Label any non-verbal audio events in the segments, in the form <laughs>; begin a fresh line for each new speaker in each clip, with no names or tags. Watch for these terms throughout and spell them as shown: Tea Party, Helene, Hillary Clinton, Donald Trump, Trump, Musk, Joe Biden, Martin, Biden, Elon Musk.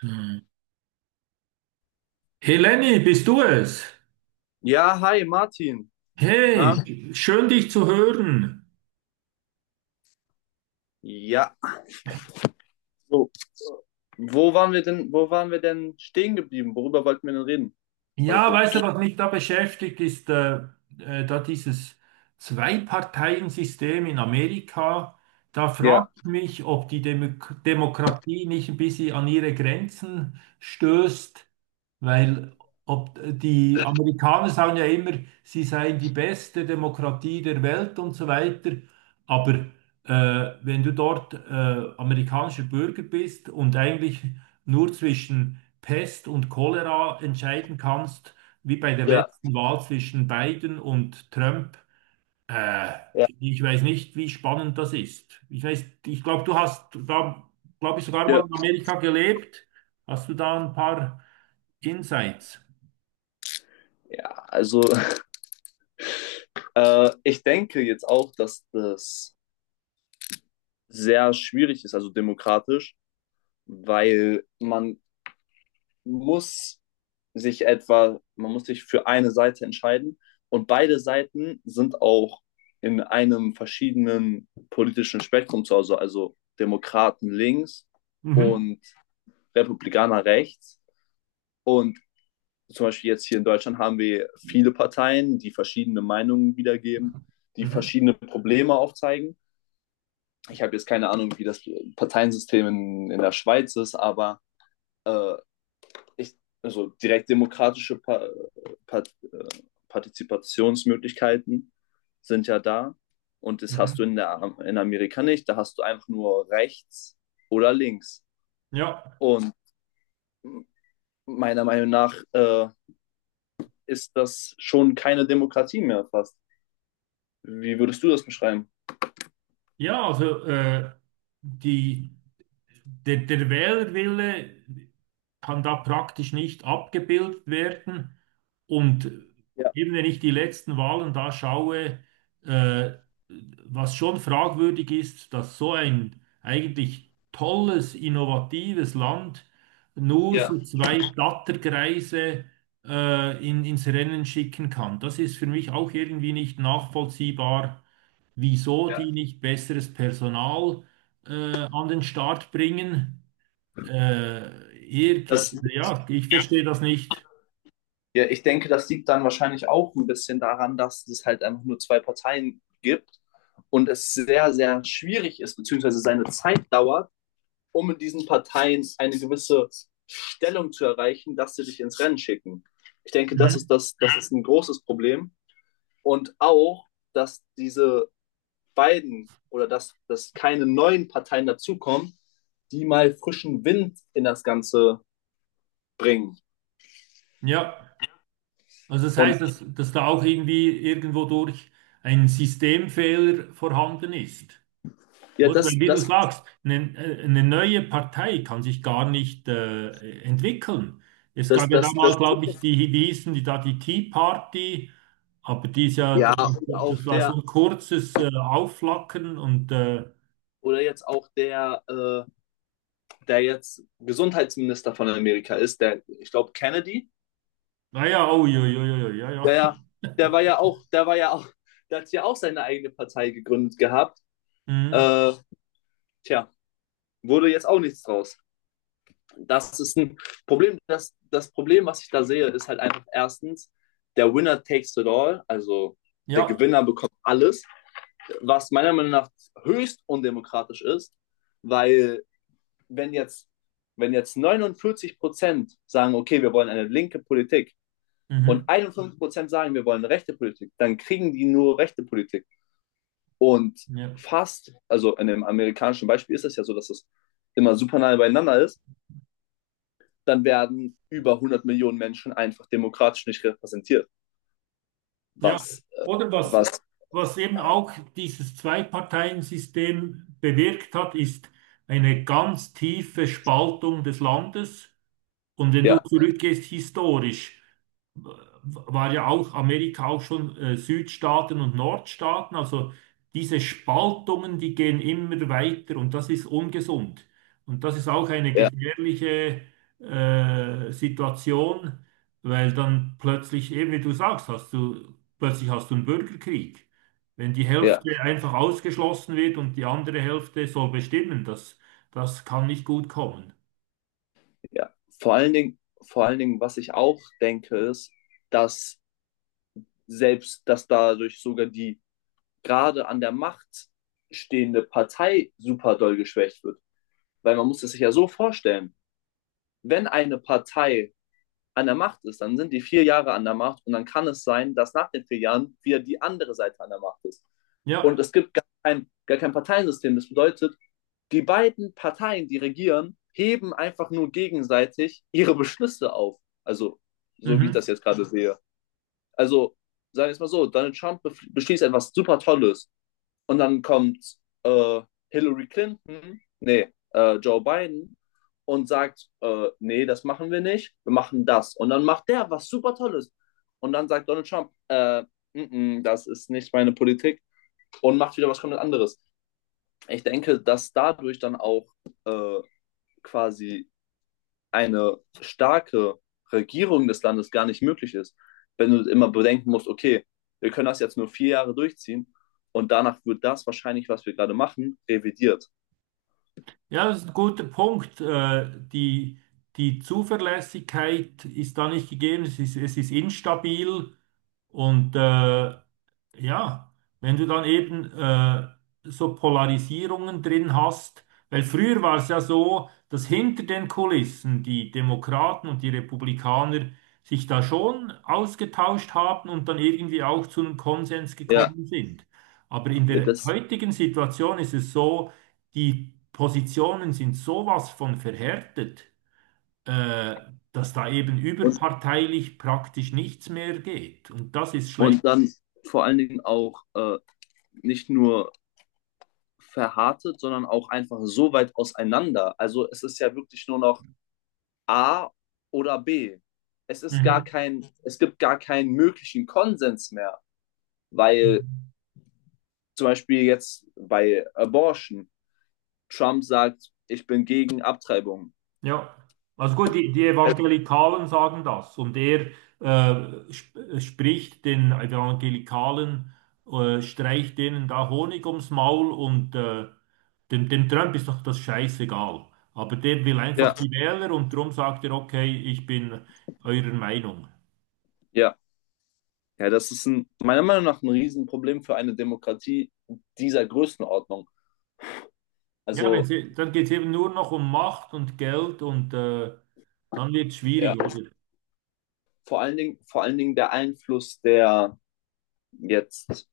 Hm. Helene, bist du es?
Ja, hi Martin. Na?
Hey, schön dich zu hören.
Ja. So, wo waren wir denn stehen geblieben? Worüber wollten wir denn reden
Ja,
heute?
weißt du, was mich da beschäftigt, ist da dieses Zwei-Parteien-System in Amerika. Da frage
Ja,
ich mich, ob die Demokratie nicht ein bisschen an ihre Grenzen stößt, weil ob die Amerikaner sagen ja immer, sie seien die beste Demokratie der Welt und so weiter. Aber äh, wenn du dort amerikanischer Bürger bist und eigentlich nur zwischen Pest und Cholera entscheiden kannst, wie bei der
Ja,
letzten Wahl zwischen Biden und Trump. Äh,
ja.
Ich weiß nicht, wie spannend das ist. Ich weiß, ich glaube, du hast da, glaube ich, sogar mal
ja.
in Amerika gelebt. Hast du da ein paar Insights?
Ja, also <laughs> ich denke jetzt auch, dass das sehr schwierig ist, also demokratisch, weil man muss sich etwa, man muss sich für eine Seite entscheiden und beide Seiten sind auch in einem verschiedenen politischen Spektrum zu Hause, also Demokraten links
Mhm.
und Republikaner rechts. Und zum Beispiel jetzt hier in Deutschland haben wir viele Parteien, die verschiedene Meinungen wiedergeben, die
Mhm.
verschiedene Probleme aufzeigen. Ich habe jetzt keine Ahnung, wie das Parteiensystem in der Schweiz ist, aber äh, ich, also direkt demokratische pa pa Partizipationsmöglichkeiten sind ja da. Und das hast du
Mhm.
in, der, in Amerika nicht. Da hast du einfach nur rechts oder links.
Ja.
Und meiner Meinung nach ist das schon keine Demokratie mehr fast. Wie würdest du das beschreiben?
Ja, also die. der Wählerwille kann da praktisch nicht abgebildet werden. Und
Ja,
eben wenn ich die letzten Wahlen da schaue, äh, was schon fragwürdig ist, dass so ein eigentlich tolles, innovatives Land nur
ja,
so zwei Blattergreise ins Rennen schicken kann. Das ist für mich auch irgendwie nicht nachvollziehbar, wieso
ja.
die nicht besseres Personal äh, an den Start bringen. Äh, irg-
Das,
ja, ich verstehe das nicht.
ja, ich denke, das liegt dann wahrscheinlich auch ein bisschen daran, dass es halt einfach nur zwei Parteien gibt und es sehr, sehr schwierig ist, beziehungsweise seine Zeit dauert, um in diesen Parteien eine gewisse Stellung zu erreichen, dass sie dich ins Rennen schicken. Ich denke,
Mhm.
das ist ein großes Problem. Und auch, dass diese beiden oder dass keine neuen Parteien dazukommen, die mal frischen Wind in das Ganze bringen.
Ja, also das
Und
heißt, dass da auch irgendwie irgendwo durch ein Systemfehler vorhanden ist.
ja,
Oder weil, wie du sagst, eine neue Partei kann sich gar nicht entwickeln. Es
das,
gab ja da
das, das,
mal, glaube ich, die, die hießen, die da die Tea Party, aber die ist ja,
ja, und auch
das war so
der,
ein kurzes Aufflackern und
oder jetzt auch der, der jetzt Gesundheitsminister von Amerika ist, der, ich glaube, Kennedy.
naja, oh, ja, ja, ja, ja,
Ja,
ja.
ja. Der war ja auch, der war ja auch, der hat ja auch seine eigene Partei gegründet gehabt.
Mhm.
Äh, tja, wurde jetzt auch nichts draus. Das ist ein Problem. Das Problem, was ich da sehe, ist halt einfach erstens, der Winner takes it all, also der
Ja,
Gewinner bekommt alles, was meiner Meinung nach höchst undemokratisch ist, weil wenn jetzt, wenn jetzt 49% sagen, okay, wir wollen eine linke Politik
mhm.
und 51% sagen, wir wollen eine rechte Politik, dann kriegen die nur rechte Politik. Und
Ja.
fast, also in dem amerikanischen Beispiel ist es ja so, dass es immer super nahe beieinander ist, dann werden über 100 Millionen Menschen einfach demokratisch nicht repräsentiert.
Ja.
Was,
Oder was,
was,
was eben auch dieses Zwei-Parteien-System bewirkt hat, ist eine ganz tiefe Spaltung des Landes. Und wenn du
ja,
zurückgehst historisch, w- war ja auch Amerika auch schon Südstaaten und Nordstaaten. Also diese Spaltungen, die gehen immer weiter und das ist ungesund. Und das ist auch eine
ja,
gefährliche Situation, weil dann plötzlich, eben wie du sagst, plötzlich hast du einen Bürgerkrieg. Wenn die
ja,
Hälfte einfach ausgeschlossen wird und die andere Hälfte soll bestimmen, das kann nicht gut kommen.
ja. Vor allen Dingen, was ich auch denke, ist, dass selbst, dass dadurch sogar die gerade an der Macht stehende Partei super doll geschwächt wird. Weil man muss es sich ja so vorstellen, wenn eine Partei an der Macht ist, dann sind die 4 Jahre an der Macht und dann kann es sein, dass nach den 4 Jahren wieder die andere Seite an der Macht ist. Und
Ja.
es gibt gar kein Parteiensystem. Das bedeutet, die beiden Parteien, die regieren, heben einfach nur gegenseitig ihre Beschlüsse auf. Also, so wie ich
Mhm.
das jetzt gerade sehe. Also, sagen wir es mal so, Donald Trump beschließt etwas super Tolles und dann kommt äh, Hillary Clinton, nee, Joe Biden und sagt, nee, das machen wir nicht, wir machen das. Und dann macht der was super Tolles. Und dann sagt Donald Trump, mm, mm, das ist nicht meine Politik und macht wieder was komplett anderes. Ich denke, dass dadurch dann auch äh, quasi eine starke Regierung des Landes gar nicht möglich ist, wenn du immer bedenken musst, okay, wir können das jetzt nur 4 Jahre durchziehen und danach wird das wahrscheinlich, was wir gerade machen, revidiert.
Ja, das ist ein guter Punkt. Die Zuverlässigkeit ist da nicht gegeben, es ist instabil und ja, wenn du dann eben so Polarisierungen drin hast, weil früher war es ja so, dass hinter den Kulissen die Demokraten und die Republikaner sich da schon ausgetauscht haben und dann irgendwie auch zu einem Konsens
Ja,
gekommen sind. Aber in
ja
der
das,
heutigen Situation ist es so, die Positionen sind sowas von verhärtet, äh, dass da eben
und,
überparteilich praktisch nichts mehr geht. Und das ist schlecht.
und dann vor allen Dingen auch nicht nur verhärtet, sondern auch einfach so weit auseinander. Also es ist ja wirklich nur noch A oder B. Es ist gar
Mhm.
kein, es gibt gar keinen möglichen Konsens mehr, weil
Mhm.
zum Beispiel jetzt bei Abortion Trump sagt, ich bin gegen Abtreibung.
Ja, also gut, die
Also,
Evangelikalen sagen das und er sp spricht den Evangelikalen, streicht denen da Honig ums Maul und dem Trump ist doch das scheißegal. Aber der will einfach
Ja,
die Wähler und darum sagt er, okay, ich bin eurer Meinung.
ja. Ja, das ist ein, meiner Meinung nach ein Riesenproblem für eine Demokratie dieser Größenordnung.
Ja,
Also,
dann geht es eben nur noch um Macht und Geld und dann wird es schwierig,
ja,
oder?
vor allen Dingen der Einfluss der jetzt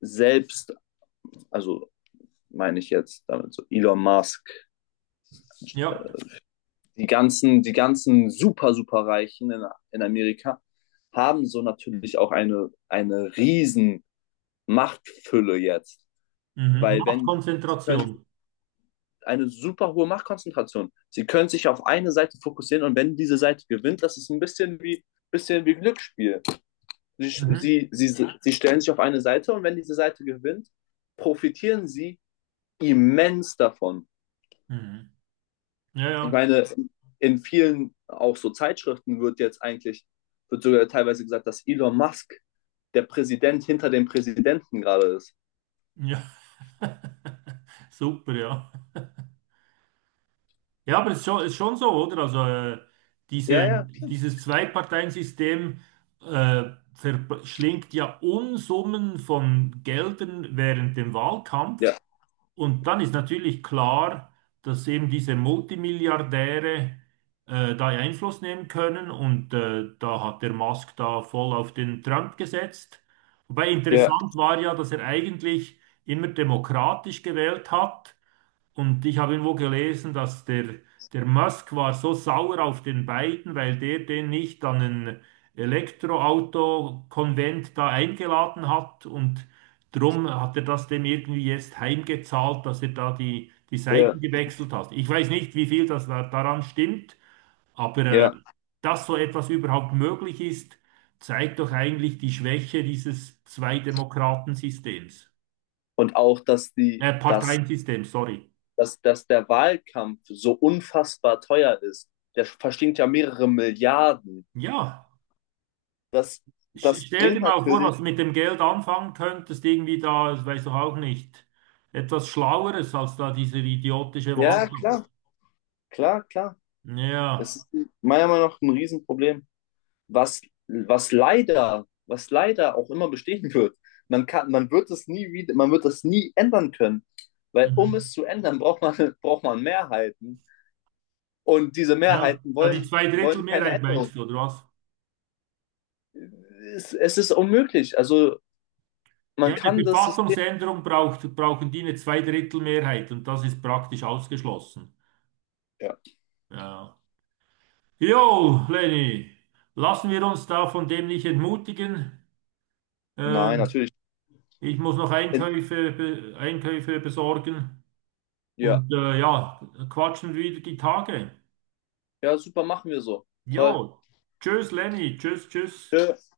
selbst, also meine ich jetzt damit so Elon Musk,
Ja,
die ganzen super, super Reichen in Amerika haben so natürlich auch eine riesen Machtfülle jetzt.
mhm.
Weil wenn, sie können,
Machtkonzentration.
eine super hohe Machtkonzentration. Sie können sich auf eine Seite fokussieren und wenn diese Seite gewinnt, das ist ein bisschen wie Glücksspiel. Sie,
Mhm.
sie, sie, sie stellen sich auf eine Seite und wenn diese Seite gewinnt, profitieren sie immens davon.
Mhm. Ja,
Ich
ja.
meine, in vielen auch so Zeitschriften wird jetzt eigentlich, wird sogar teilweise gesagt, dass Elon Musk der Präsident hinter dem Präsidenten gerade ist.
Ja. <laughs> Super, ja. Ja, aber es ist schon so, oder? Also diese,
Ja, ja,
dieses Zwei-Parteien-System äh, verschlingt ja Unsummen von Geldern während dem Wahlkampf.
ja,
Und dann ist natürlich klar, dass eben diese Multimilliardäre da Einfluss nehmen können und da hat der Musk da voll auf den Trump gesetzt. Wobei
ja,
interessant war ja, dass er eigentlich immer demokratisch gewählt hat und ich habe irgendwo gelesen, dass der Musk war so sauer auf den Biden, weil der den nicht an ein Elektroauto-Konvent da eingeladen hat. Und drum hat er das dem irgendwie jetzt heimgezahlt, dass er da die
ja,
Seiten gewechselt hat. Ich weiß nicht, wie viel daran stimmt, aber
ja.
dass so etwas überhaupt möglich ist, zeigt doch eigentlich die Schwäche dieses Zwei-Demokraten-Systems.
Und auch, dass die, dass
Parteiensystems, sorry.
dass, dass der Wahlkampf so unfassbar teuer ist. Der verstinkt ja mehrere Milliarden.
Ja.
Das, das
Stell dir
bringt
mal vor,
natürlich,
was du mit dem Geld anfangen könntest, irgendwie da, das weiß doch auch nicht, etwas Schlaueres als da diese idiotische
ja,
Wahlkampf.
klar. Es
Ja,
ist meiner Meinung nach ein Riesenproblem, was, was leider auch immer bestehen wird. Man wird es nie wieder, man wird das nie ändern können. Weil um es
mhm.
zu ändern, braucht man, <laughs> braucht man Mehrheiten. Und diese
Ja,
Mehrheiten
da die
wollen, wollen keine
Zweidrittelmehrheit
Änderung.
meinst du, oder was?
Es ist unmöglich. Also man
Ja, eine
kann das System.
Verfassungsänderung brauchen die eine Zweidrittelmehrheit und das ist praktisch ausgeschlossen.
Ja.
Ja. Jo, Lenny, lassen wir uns da von dem nicht entmutigen. Äh,
Nein, natürlich.
Ich muss noch
In-
Einkäufe besorgen.
Ja,
Und ja, quatschen wieder die Tage.
ja, super, machen wir so.
Jo,
Toll.
tschüss Lenny, tschüss, tschüss.
Tschö.